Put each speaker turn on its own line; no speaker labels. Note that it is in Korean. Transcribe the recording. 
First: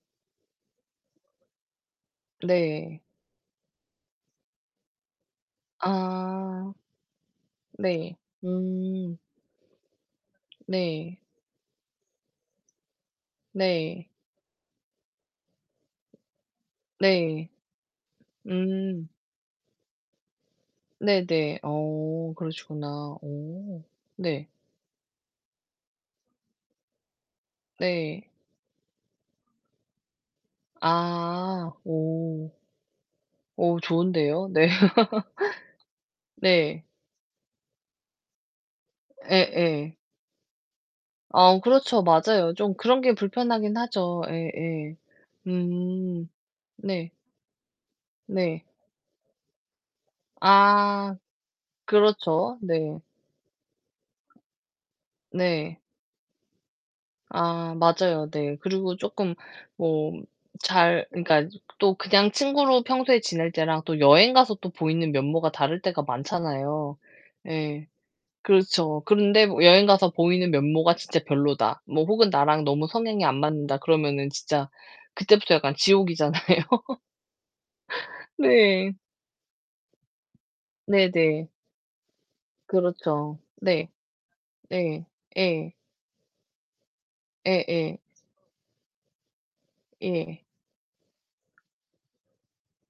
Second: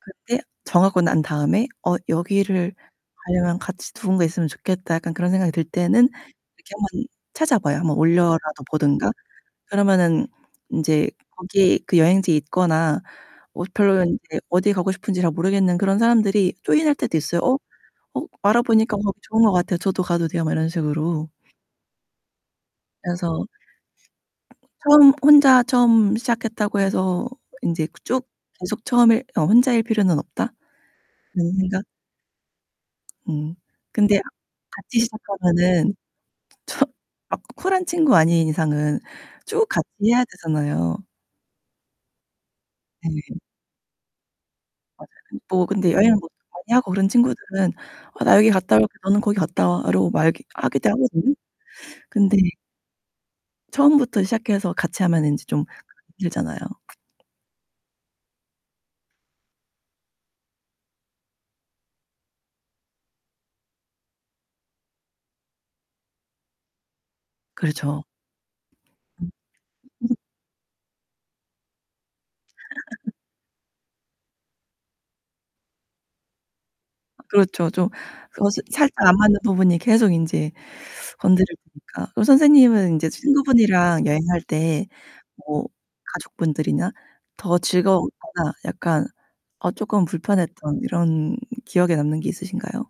그때 정하고 난 다음에 '어 여기를
네.
가려면 같이 누군가 있으면 좋겠다.' 약간 그런 생각이 들 때는
아.
이렇게 한번 찾아봐요. 한번
네.
올려라도 보던가.
음.
그러면은 인제
네.
거기 그 여행지에 있거나 뭐 별로
네.
인제 어디 가고 싶은지 잘 모르겠는 그런 사람들이 조인할 때도 있어요.
네.
어 '어 알아보니까
음.
거기 좋은 것 같아요. 저도 가도 돼요.' 막 이런 식으로.
네네. 어 그러시구나.
그래서
어 네.
처음 '혼자 처음 시작했다고 해서 인제 쭉
네.
계속 처음일 어 혼자일 필요는 없다.' 그런
아.
생각.
오.
음.
오
근데
좋은데요. 네.
같이 시작하면은
네.
저 막 쿨한 친구 아닌 이상은 쭉 같이
예예.
해야 되잖아요.
아 그렇죠. 맞아요. 좀 그런 게
네.
불편하긴 하죠. 예예.
맞아요. 근데 뭐 근데 여행을
음.
보통 많이 하고 그런
네.
친구들은 '어 나 여기
네.
갔다 올게, 너는 거기 갔다 와.' 라고 말기 하기도
아.
하거든요. 근데
그렇죠. 네.
처음부터 시작해서 같이 하면은 인제 좀
네.
[unintelligible] 힘들잖아요.
아 맞아요. 네. 그리고 쪼끔 뭐 잘 그니까 또 그냥 친구로 평소에 지낼 때랑 또 여행 가서 또 보이는 면모가 다를 때가 많잖아요. 예
그렇죠.
그렇죠. 그런데 여행 가서
[unintelligible]
보이는 면모가 진짜 별로다 뭐 혹은 나랑 너무 성향이 안 맞는다 그러면은 진짜 그때부터 약간 지옥이잖아요.
그렇죠. 좀 어색
네.
살짝 안 맞는 부분이 계속 인제
네네.
건드려지니까. 그럼 선생님은 인제
그렇죠. 네.
친구분이랑 여행할 때
네.
뭐
예.
가족분들이나 더
예예.
즐거웠거나 약간 어 쪼끔
예.
불편했던 이런 기억에 남는 게 있으신가요?